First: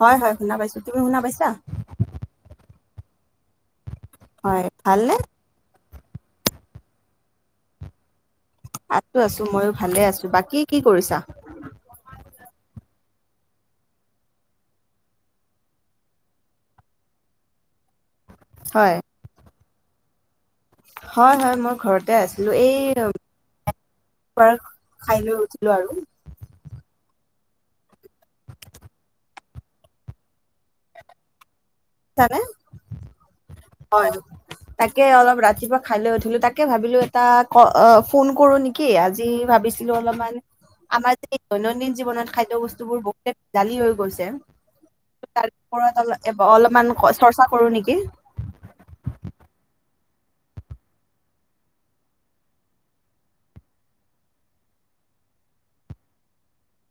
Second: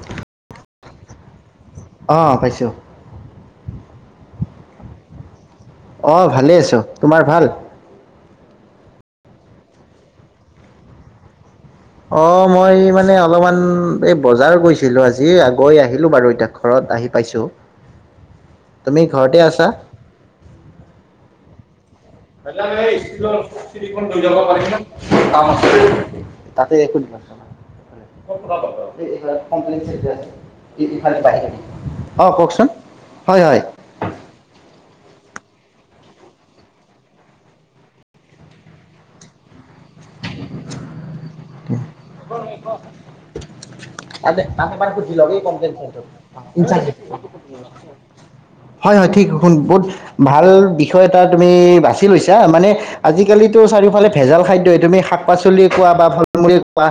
হয়, হয়, শুনা পাইছো, তুমি শুনা পাইছা? অ', পাইছোঁ। হয়, ভালনে? অ', ভালেই আছো, তোমাৰ ভাল? আছো, আছো, মইও ভালে আছো, বাকী কি কৰিছা? অ', মই, মানে অলপমান এই বজাৰ গৈছিলো আজি, গৈ আহিলো বাৰু এতিয়া। ঘৰত আহি পাইছোঁ, হয় তুমি ঘৰতে আছা? হয়, হয়, মই ঘৰত। [unintelligible] দুপৰ খাই লৈ উঠিলো আৰু তাতে একো [unintelligible] [unintelligible] অ', বুজিছানে কওকচোন, হয়, হয়। হয়, তাকে অলপ ৰাতিপুৱা খাই লৈ উঠিলো, তাকে ভাবিলো এটা ফোন কৰো নেকি? কি, আজি ভাবিছিলো অলপমান, আমাৰ যে দৈনন্দিন জীৱনত, খাদ্য বস্তুবোৰ বহুতে জালি হৈ গৈছে, তাতে তাতে এবাৰ সুধি লওক এই তাৰ কমপ্লেইন ওপৰত, চেণ্টাৰত। অলপ, অলপ ইনচাৰ্জ মান, চৰ্চা কৰো নেকি? হয়, হয়, ঠিক, শুন বহুত ভাল বিষয় এটা, তুমি বাছি লৈছা মানে আজিকালিতো, চাৰিফালে ভেজাল খাদ্যয়, তুমি শাক-পাচলি কোৱা বা ফল-মূলে কোৱা,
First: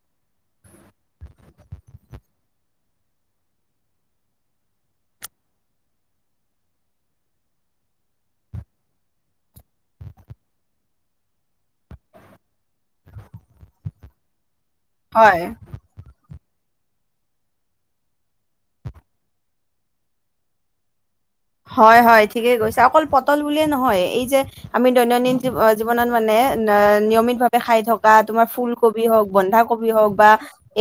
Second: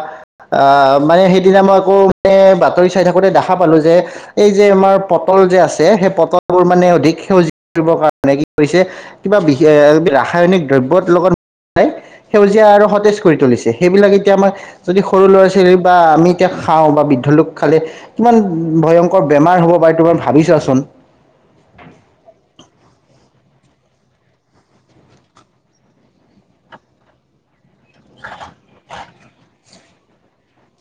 আহ মানে সেইদিনা মই আকৌ যে, বাতৰি চাই থাকোতে দেখা পালো যে এই যে, আমাৰ পটল যে আছে, সেই পটলবোৰ মানে অধিক সেউজীয়া কৰিবৰ কাৰণে কি কৰিছে কিবা বিশেষ, ৰাসায়নিক দ্ৰব্যৰ লগত মিলাই সেউজীয়া আৰু সতেজ কৰি তুলিছে, সেইবিলাক এতিয়া, আমাৰ যদি সৰু হয় ল'ৰা-ছোৱালী বা আমি এতিয়া খাওঁ বা, বৃদ্ধলোক খালে কিমান ভয়ংকৰ বেমাৰ হ'ব পাৰে, তোমাৰ ভাবি চোৱাচোন। হয়, হয়, ঠিকে কৈছা, অকল পটল বুলিয়ে নহয়, এই যে আমি দৈনন্দিন জীৱ, জীৱনত মানে, নিয়মিতভাৱে খাই থকা তোমাৰ ফুলকবি হওক, বন্ধাক কবি হওক বা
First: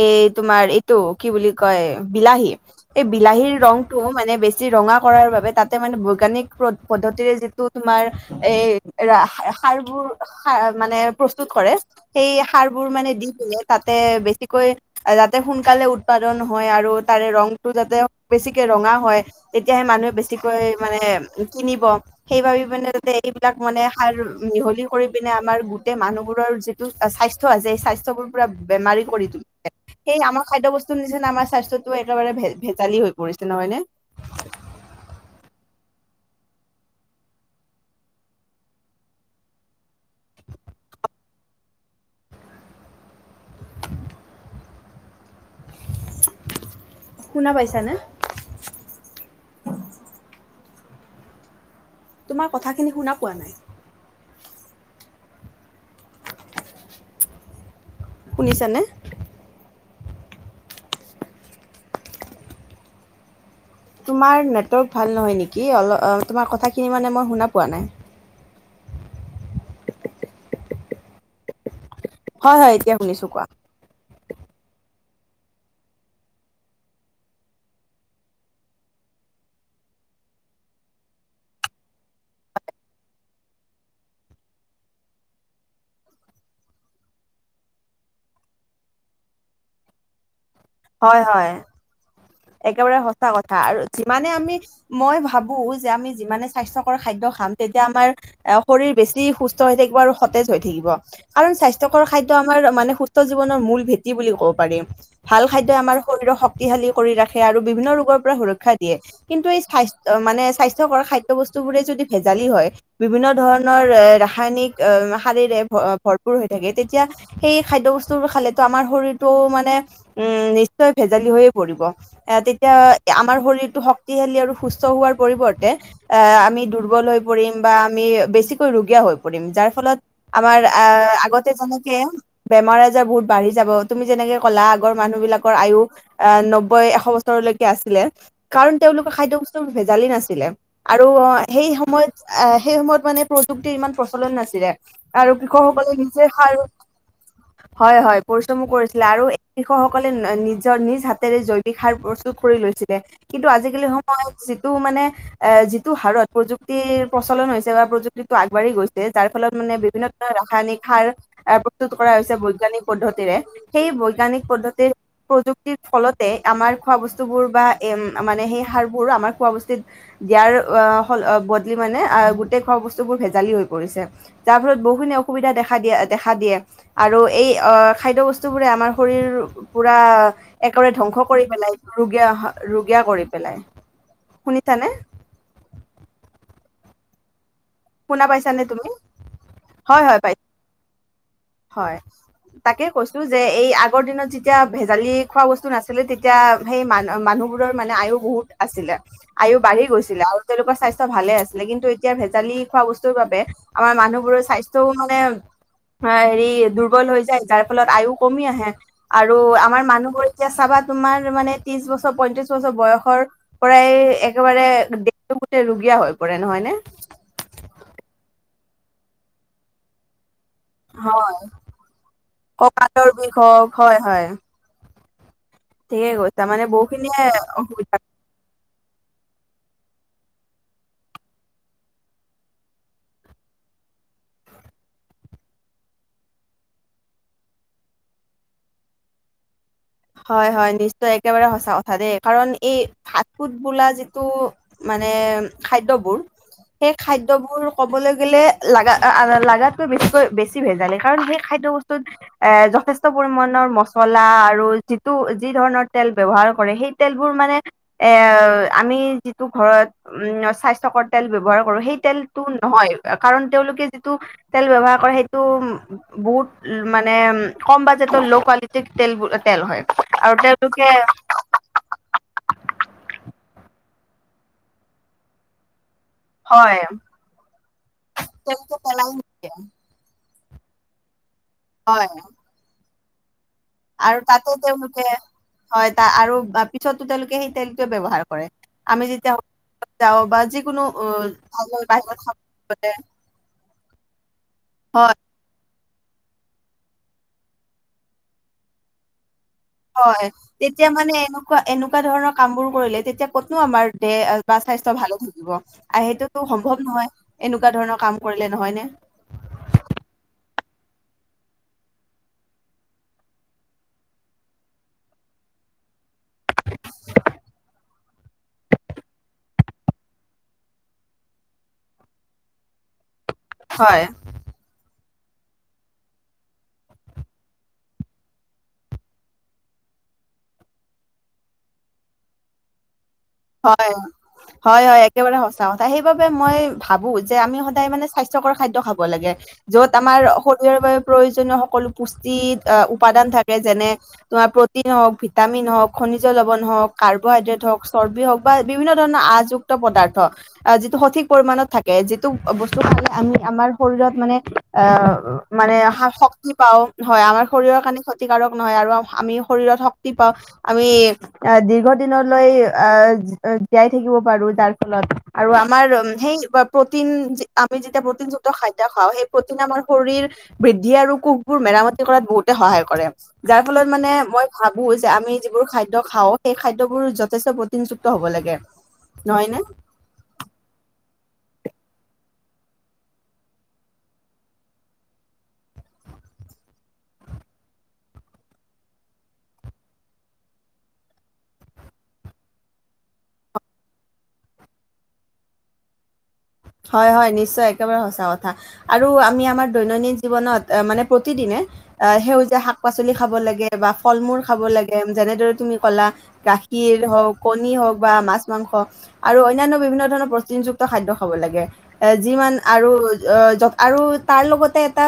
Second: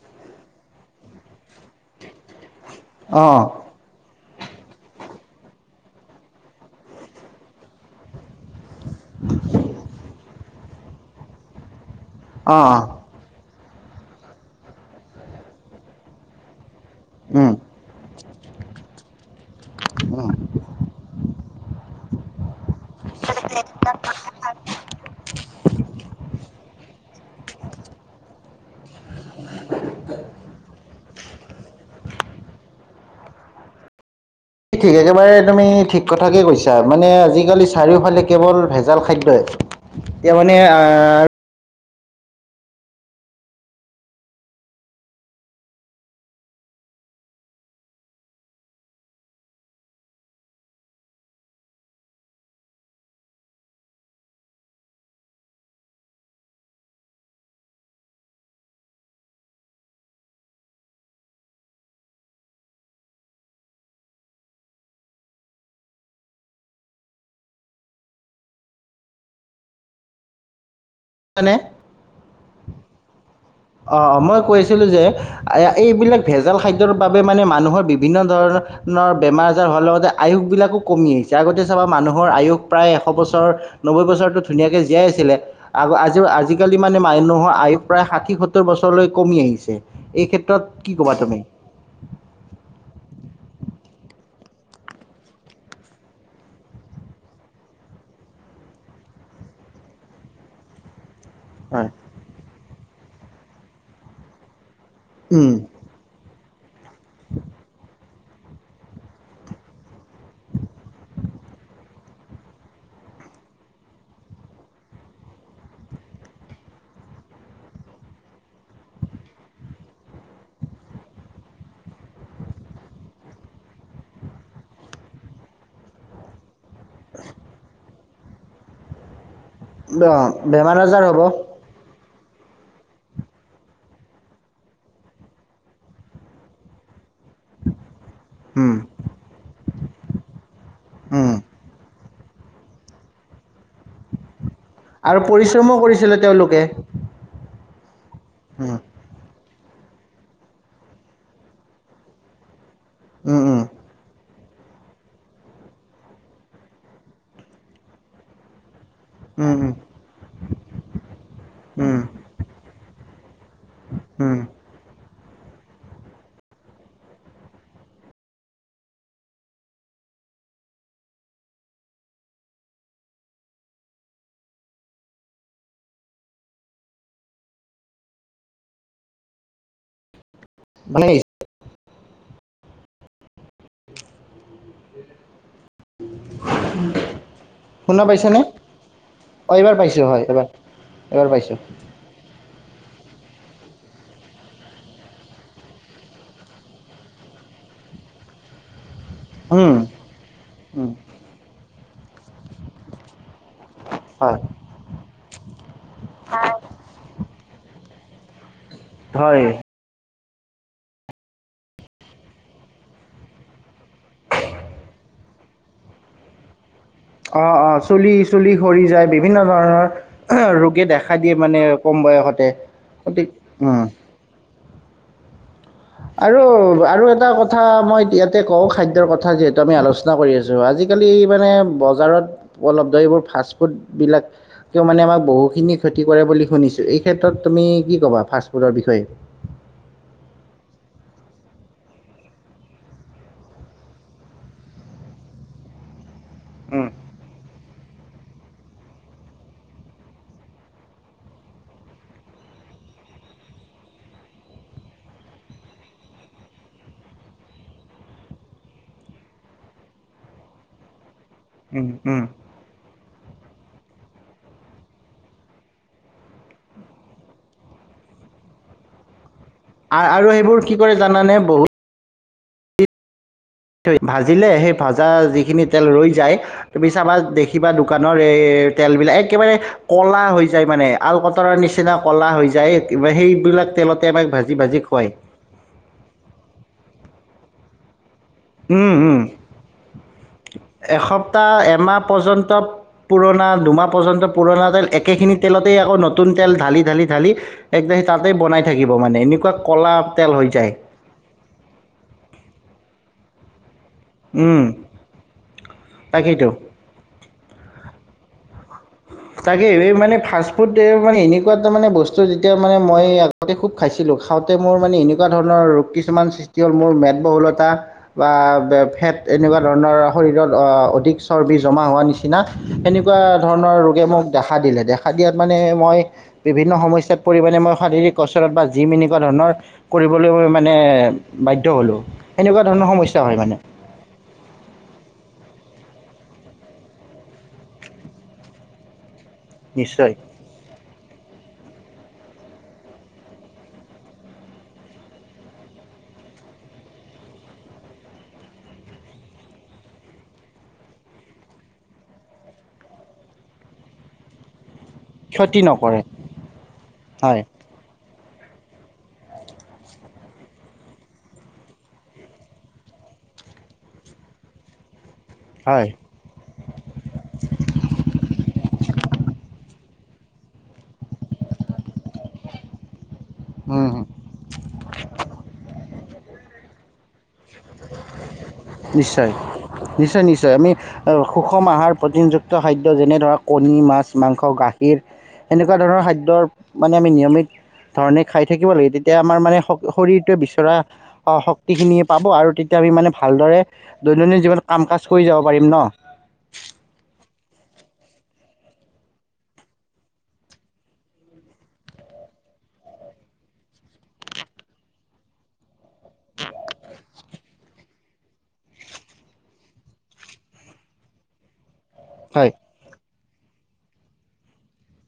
এই তোমাৰ এইটো কি বুলি কয় বিলাহী এই বিলাহীৰ অ ৰংতটো মানে বেছি ৰঙা কৰাৰ বাবে তাতে মানে বৈ্ঞানিক প পদ্ধতিৰে যিটো তোমাৰ এই সাৰবোৰ মানে প্ৰস্তুত কৰে সেই অ', সাৰবোৰ মানে দি দলে তাতে বেছিকৈ যাতে সোনকালে উৎপাদন হয় আৰু তাৰে ৰং উম। টো যাতে বেছিকে ৰঙা হয় তেতিয়াহে মানুহে বেছি কৈ মানে কিনিব সেইবাব মানোতে এইবিলাক মানে সাৰ মিহলি কৰি পিনে আমাৰ গোটেই মানুহবোৰৰ যিটো স্বাস্থ্য আছে সেই স্বাস্থ্যবোৰ পুৰা বেমাৰী কৰি ত সেই আমাৰ খাদ্য বস্তুৰ নিচিনা আমাৰ স্বাস্থ্যটো একেবাৰে ভে ভেজালি হৈ পৰিছে নহয় নে? ঠিক একেবাৰে তুমি ঠিক কথাকে কৈছা মানে আজিকালি চাৰিওফালে কেৱল ভেজাল খাদ্যই। এতিয়া মানে আ। শুনা পাইছানে? তোমাৰ কথাখিনি শুনা পোৱা নাই। শুনিছানে? তোমাৰ নেটৱৰ্ক ভাল নহয় নেকি অল তোমাৰ কথাখিনি মানে মই শুনা পোৱা নাই। হয়নে? হয় হয় এতিয়া শুনিছো কোৱা। অ' মই কৈছিলোঁ যে এ এইবিলাক ভেজাল খাদ্যৰ বাবে মানে মানুহৰ বিভিন্ন ধৰণৰ। আপোনাৰ বেমাৰ আজাৰ হোৱাৰ লগতে আয়ুসবিলাকো কমি আহিছে আগতে চাবা মানুহৰ আয়ুস প্ৰায় এশ বছৰ। নব্বৈ বছৰৰতো ধুনীয়াকে জীয়াই আছিলে আ আজি আজিকালি মানে মানুহৰ আয়ু প্ৰায় ষাঠি সত সত্তৰ বছৰলৈ কমি আহিছে এই ক্ষেত্ৰত। কি ক'বা হয় তুমি? হয় একেবাৰে সঁচা কথা আৰু যিমানে আমি। মই ভাবো যে আমি যিমানে স্বাস্থ্যকৰ খাদ্য খাম তেতিয়া আমাৰ। আ শৰীৰ বেছি সুস্থ হৈ থাকিব আৰু সতেজ হৈ থাকিব। কাৰণ হয়, স্বাস্থ্যকৰ খাদ্য আমাৰ মানে সুস্থ জীৱনৰ মূল ভেঁটি বুলি ক'ব পাৰি, ভাল উম, খাদ্য‌ই আমাৰ। শৰীৰক শক্তিশালী কৰি ৰাখে আৰু বিভিন্ন ৰোগৰ পৰা সুৰক্ষা দিয়ে। কিন্তু এই স্বাস্থ্য মানে স্বাস্থ্যকৰ খাদ্য বস্তু বোৰে যদি ভেজালি হয়। বিভিন্ন ধৰণৰ এ ৰাসায়নিক সাৰেৰে ভৰ ভৰপুৰ হৈ থাকে তেতিয়া। সেই খাদ্যবস্তুবোৰ খালেতো আমাৰ শৰীৰটো মানে উম নিশ্চয় ভেজালি হৈ। কৰিব, তেতিয়া আমাৰ শৰীৰটো শক্তিশালী আৰু সুস্থ হোৱাৰ পৰিৱৰ্তে। এ আমি দুৰ্বল হৈ পৰিম বা আমি বেছিকৈ ৰুগীয়া হৈ পৰিম যাৰ। ফলত অ', আমাৰ বেমাৰ আ আজাৰ হ'ব, আগতে যেনেকে। বেমাৰ আজাৰ বহুত বাঢ়ি যাব, তুমি যেনেকে ক'লা আগৰ মানুহ বিলাকৰ আয়ুস এ নব্বৈ এশ বছৰ। বছৰলৈকে আছিলে কাৰণ উম। তেওঁলোকৰ খাদ্য বস্তু ভেজালি নাছিলে আৰু উম সেই সময়ত। এ সেই সময়ত মানে প্ৰযুক্তিৰ ইমান প্ৰচলন নাছিলে আৰু পৰিশ্ৰমো কৃষকসকলে কৰিছিলে নিজে সাৰ। তেওঁলোকে হয় হয় পৰিশ্ৰমো উম কৰিছিলে আৰু এই কৃষকসকলে নিজৰ নিজ হাত। হাতেৰে জৈৱিক সাৰ প্ৰস্তুত কৰি লৈছিলে উম কিন্তু উম আজিকালি সম। সময়ত যিটো মানে এ যিটো হাৰত প্ৰযুক্তিৰ প্ৰচলন হৈছে বা প্ৰযুক্তিটো আগবাঢ়ি গৈছে। যাৰ ফলত উম উম মানে বিভিন্ন। ৰাসায়নিক সাৰ আ প্ৰস্তুত উম কৰা হৈছে বৈজ্ঞানিক পদ্ধতিৰে সেই উম বৈজ্ঞানিক পদ্ধতিৰ। প্ৰযুক্তিৰ ফলতে আমাৰ খোৱা বস্তু বোৰ বা এ মানে সেই সাৰবোৰ আমাৰ খোৱা বস্তুত। দিয়াৰ সল বদলি মানে আ গোটেই খোৱা বস্তুবোৰ ভেজালি হৈ পৰিছে। যাৰ ফলত বহুখিনি অসুবিধা দেখা দিয়া দেখা দিয়ে। আৰু এই আ খাদ্য বস্তু বোৰে আমাৰ শৰীৰ পুৰা। একেবাৰে ভালে ধ্বংস আহিছে কৰি পেলাই ৰুগীয়া-ৰুগীয়া কৰি পেলাই, শুনিছানে? শুনা পাইছনে? পাইছানে তুমি অ', এইবাৰ পাইছো হয় এইবাৰ। এইবাৰ পাইছোঁ। হয়, তাকে কৈছো যে এই আগৰ দিনত যেতিয়া ভেজালি খোৱা বস্তু নাছিলে তেতিয়া। সেই মানু-মানুহবোৰৰ মানে আয়ু বহুত আছিলে। আয়ু উম বাঢ়ি গৈছিলে আৰু তেওঁলোকৰ উম স্বাস্থ্য ভালে আছিলে, কিন্তু এতিয়া ভেজালি খোৱা বস্তুৰ বাবে- আমাৰ হয় মানুহবোৰৰ স্বাস্থ্যও মানে- অ', হেৰি দুৰ্বল হৈ যায় তাৰ ফলত আয়ু কমি আহে, আৰু হয় আমাৰ মানুহবোৰ। এতিয়া চাবা তোমাৰ মানে ত্ৰিশ বছৰ পয়ত্ৰিশ বছৰ বয়সৰ- পৰাই একেবাৰে দেহটো গোটেই ৰুগীয়া হৈ পৰে নহয় নে? অ', - অ', চুলি -চুলি সৰি যায় বিভিন্ন ধৰণৰ, ৰোগ- দেখা দিয়ে হয়। মানে কম বয়সতে, কঁকালৰ বিষ গতিকে, হওক অঁহ',। হয় হয়। ঠিকে কৈছা আৰু মানে আৰু বহুখিনিয়ে এটা কথা অসুবিধা মই এইয়া তে কওঁ, খাদ্যৰ কথা যিহেতু আমি আলোচনা কৰি আছো আজিকালি মানে বজাৰত- উপলব্ধ এইবোৰ ফাষ্ট ফুড বিলাক- কিয় মানে আমাক বহুখিনি ক্ষতি কৰে বুলি শুনিছোঁ, এই ক্ষেত্ৰত তুমি কি ক'বা ফাষ্টফুডৰ বিষয়ে? হয়-হয় নিশ্চয় একেবাৰে সঁচা কথা দেই, কাৰণ এই ফাষ্ট ফুড বোলা যিটো- মানে খাদ্যবোৰ, উম, সেই খাদ্যবোৰ ক কবলৈ গেলে লা-লাগাতকৈ বেছিকৈ বেছি ভেজালে কাৰণ সেই খাদ্যয় বস্তুত- এ যথেষ্ট পৰিমণৰ মচলা আৰু- যিটো যি ধৰণৰ তেল ব্যৱহাৰ কৰে সেই তেলবোৰ মানে এ আমি যিটো ঘৰত, উম, স্বাস্থ্যকৰ- তেল ব্যৱহাৰ কৰো উম, সেই উম। তেলটো নহয়, কাৰণ তেওঁলোকে যিটো তেল ব্যৱহাৰ কৰে সেইটো বহুত মানে উম কম বাজেটৰ ল' কোৱালিটিৰ তেলবোৰ-তেল হয়। আ- আৰু সেইবোৰ কি কৰে জানানে? বহুত ভাজিলে সেই ভাজা যিখিনি- তেল ৰৈ যায়, হয় তুমি চাবা দেখিবা দোকানৰ তেওঁলোকে এ তেল পেলাই বিলাক নিদিয়ে একেবাৰে। ক'লা হৈ যায় মানে আল কটৰাৰ নিচিনা হয় ক'লা হৈ যায় সেইবিলাক তেলতে আৰু আমাক তাতে ভাজি ভাজি তেওঁলোকে খুৱাই। হয় তাৰ আৰু পিছতো তেওঁলোকে সেই তেলটোৱে ব্যৱহাৰ কৰে, উম, আমি উম। যেতিয়া- যাওঁ বা যিকোনো উ এসপ্তাহ এমাহ বাহিৰত খাব পৰ্যন্ত, গলে পুৰণা দুমাহ পৰ্যন্ত পুৰণা তেল- হয় একেখিনি তেলতেই আকৌ নতুন তেল ঢালি-ঢালি-ঢালি, একদম তাতেই বনাই থাকিব মানে এনেকুৱা। ক'লা হয়, তেল হৈ যায় তেতিয়া মানে এনেকুৱা এনেকুৱা ধৰণৰ কাম বোৰ কৰিলে তেতিয়া কতনো আমাৰ- দেহ বা উম, স্বাস্থ্য ভালে থাকিব, আৰু সেইটো তাকেইতো সম্ভৱ নহয়। এনেকুৱা ধৰণৰ কাম কৰিলে নহয় নে? তাকে এই মানে ফাষ্ট ফুড মানে এনেকুৱা এটা মানে বস্তু যেতিয়া মানে মই আগতে খুব খাইছিলোঁ খাওঁতে মোৰ মানে এনেকুৱা ধৰণৰ ৰোগ কিছুমান সৃষ্টি হ'ল, মোৰ মেদবহুলতাৰ। বা ফেট এনেকুৱা ধৰণৰ শৰীৰত অধিক চৰ্বি জমা হোৱাৰ নিচিনা। সেনেকুৱা ধৰণৰ ৰোগে হয় মোক দেখা দিলে দেখা দিয়াত মানে মই- বিভিন্ন সমস্যাত পৰিমাণে মই শাৰীৰিক কচৰত বা জিম এনেকুৱা ধৰণৰ- কৰিবলৈ মানে বাধ্য হ'লো, সেনেকুৱা ধৰণৰ সমস্যা হয় মানে। হয় অঁহ',। হয়-হয় একেবাৰে সঁচা কথা সেইবাবে মই ভাবো যে আমি সদায় মানে স্বাস্থ্যকৰ খাদ্য খাব লাগে। য'ত নিশ্চয় আমাৰ শৰীৰৰ বাবে প্ৰয়োজনীয় সকলো পুষ্টি উপাদান থাকে যেনে- তোমাৰ প্ৰটিন হওক, ভিটামিন হওক, খনিজ লৱণ হওক, কাৰ্বহাইড্ৰেট হওক চৰ্বি হওক বা বিভিন্ন ধৰণৰ আযুক্ত পদাৰ্থ। আহ যিটো সঠিক পৰিমানণত থাকে, যিটো বস্তু খালে আমি আমাৰ শৰীৰত মানে আহ ক্ষতি মানে নকৰে শক্তি পাও হয়, আমাৰ শৰীৰ কাৰণে ক্ষতিকাৰক নহয়, আৰু আমি শৰীৰত শক্তি পাওঁ। আমি দীৰ্ঘদিনলৈ আহ জীয়াই থাকিব পাৰো, যাৰ ফলত আৰু আমাৰ হয় সেই প্ৰটিন আমি যেতিয়া প্ৰটিনযুক্ত খাদ্য খাওঁ, সেই প্ৰটিন আৰু শৰীৰ বৃদ্ধি আৰু কোষবোৰ মেৰামতি কৰাত বহুতে সহায় কৰে। যাৰ ফলত মানে মই ভাবো যে, আমি যিবোৰ খাদ্য খাওঁ সেই খাদ্যবোৰ যথেষ্ট প্ৰটিনযুক্ত হ'ব লাগে, নিশ্চয় নহয় নে? নিশ্চয় নিশ্চয় আমি সুষম আহাৰ প্ৰটিনযুক্ত খাদ্য যেনে ধৰক কণী, মাছ, মাংস, গাখীৰ এনেকুৱা ধৰণৰ খাদ্যৰ মানে আমি নিয়মিত ধৰণে খাই থাকিব লাগে। তেতিয়া আমাৰ মানে, শ-শৰীৰটোৱে বিচৰা, শক্তিখিনিয়ে পাব। আৰু তেতিয়া আমি মানে ভালদৰে, দৈনন্দিন জীৱনত, কাম কাজ কৰি যাব পাৰিম ন'! হয়, হয়, নিশ্চয়, একেবাৰে সঁচা কথা। আৰু আমি আমাৰ দৈনন্দিন জীৱনত, মানে প্ৰতিদিনে আহ, সেউজীয়া শাক-পাচলি খাব লাগে, বা ফল-মূল খাব লাগে, যেনেদৰে তুমি ক'লা। গাখীৰ হওঁক, কণী হওক বা মাছ মাংস, আৰু অন্যান্য বিভিন্ন ধৰণৰ প্ৰতিযুক্ত খাদ্য। হ'ব লাগে। এ হয় যিমান আৰু, অ', আৰু তাৰ লগতে, এটা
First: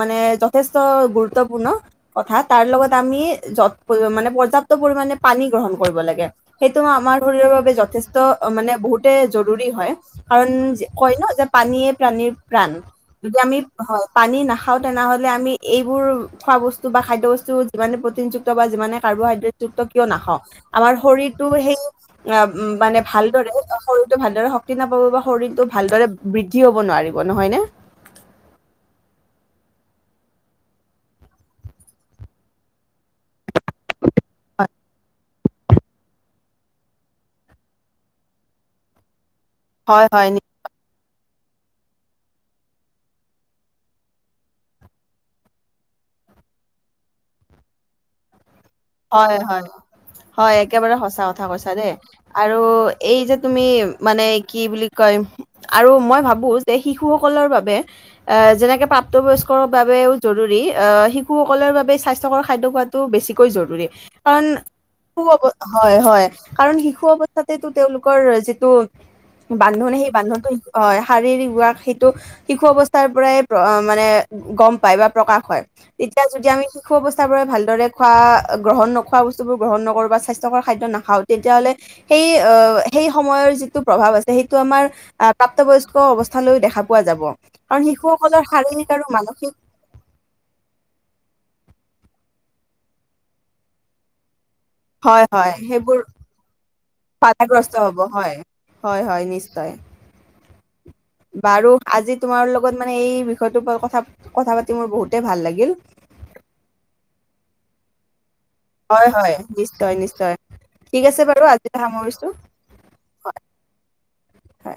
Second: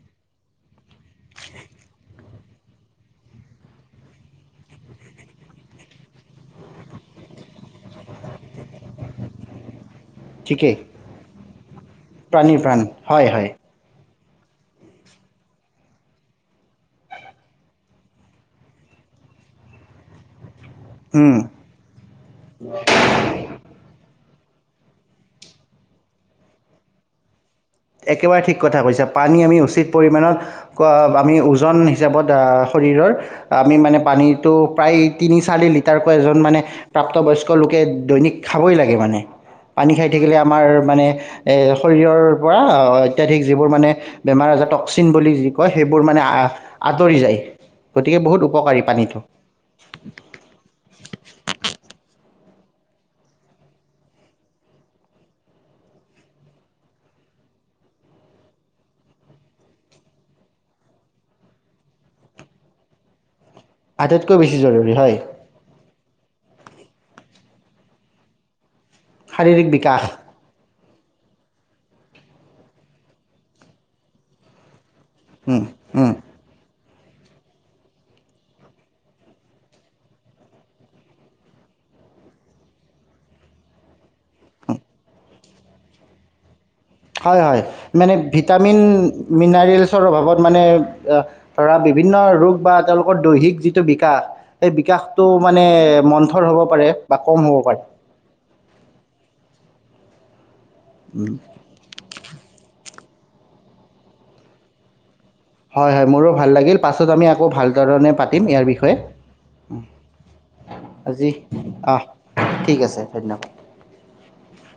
মানে যথেষ্ট গুৰুত্বপূৰ্ণ কথা, তাৰ লগত আমি যত, মানে পৰ্যাপ্ত পৰিমানে পানী, গ্ৰহণ কৰিব লাগে। সেইটো আমাৰ শৰীৰৰ বাবে যথেষ্ট, মানে বহুতে জৰুৰী হয়। কাৰণ, ঠিকেই কয় ন' যে পানীয়ে প্ৰাণীৰ প্ৰাণ। যেতিয়া আমি হয়, পানী নাখাও তেনেহলে আমি এইবোৰ, খোৱা বস্তু বা খাদ্য বস্তু যিমানে প্ৰটিনযুক্ত বা যিমানে কাৰ্বহাইড্ৰেট যুক্ত, কিয় নাখাও। আমাৰ উম শৰীৰটো সেই, মানে ভালদৰে, শৰীৰতটো ভালদৰে শক্তি নাপাব বা শৰীৰতটো ভালদৰে, বৃদ্ধি হব নোৱাৰিব নহয় নে? একেবাৰে ঠিক কথা কৈছা। পানী আমি, উচিত পৰিমাণত ক আমি ওজন হিচাপত আহ শৰীৰ আমি মানে পানীটো হয় প্ৰায় তিনি চাৰি লিটাৰকৈ এজন মানে প্ৰাপ্তবয়স্ক লোকে দৈনিক খাবই লাগে মানে, পানী হয় খাই হয় থাকিলে নি- আমাৰ মানে এই শৰীৰ পৰা অতধিক যিবোৰ মানে বেমাৰ আজাৰ টক্সিন বুলি যি কয়, সেইবোৰ মানে আহ আঁতৰি যায় গতিকে বহুত উপকাৰী। পানীটো হয়-হয়, হয়, একেবাৰে সঁচা কথা কৈছা দেই। আৰু এই যে তুমি, মানে কি বুলি কয় আৰু মই ভাবো, যে শিশুসকলৰ বাবে আহ, যেনেকে প্ৰাপ্তবয়স্কৰ বাবেও জৰুৰী। আহ, শিশুসকলৰ বাবে, স্বাস্থ্যকৰ খাদ্য খোৱা টো বেছিকৈ জৰুৰী। আটাইতকৈ কাৰণ, বেছি জৰুৰী হয় [unintelligible] হয়-হয়, কাৰণ শিশু অৱস্থাতেতো, তেওঁলোকৰ যিটো শাৰীৰিক বান্ধোন, বিকাশ সেই বান্ধোনটো হয়, শাৰীৰিক ৱাক সেইটো, শিশু অৱস্থাৰ পৰাই মানে, গম পায় বা প্ৰকাশ হয়। তেতিয়া যদি আমি, শিশু অৱস্থাৰ পৰাই ভালদৰে খোৱা গ্ৰহণ নোখোৱা বস্তুোবোৰ গ্ৰহণ নকৰোঁ বা স্বাস্থ্যকৰ খাদ্য নাখাওঁ, তেতিয়াহ'লে সেই অ', সেই সময়ৰ যিটো প্ৰভাৱ আছে, সেইটো আমাৰ প্ৰাপ্তবয়স্ক অৱস্থালৈ দেখা পোৱা যাব। হয় হয় কাৰণ, মানে শিশুসকলৰ ভিটামিন শাৰীৰিক আৰু মানসিক [unintelligible] অভাৱত মানে, ধৰা বিভিন্ন ৰোগ বা তেওঁলোকৰ, দৈহিক যিটো বিকাশ সেই হয় বিকাশটো হয় মানে, সেইবোৰ মন্থৰ হ'ব পাৰে বা কম হ'ব পাৰে। হয়, হয়-হয় নিশ্চয়। উম, বাৰু আজি তোমাৰ লগত মানে, এই বিষয়টোৰ পৰা কথা, কথা পাতি মোৰ বহুতে ভাল লাগিল। হয়-হয়, মোৰো ভাল লাগিল। পাছত আমি আকৌ, ভাল ধৰণে পাতিম ইয়াৰ বিষয়ে। হয় হয় নিশ্চয় নিশ্চয় [unintelligible] ঠিক আছে আজি, বাৰু আজিলৈ সামৰিছো অ', ঠিক আছে, ধন্যবাদ। হয়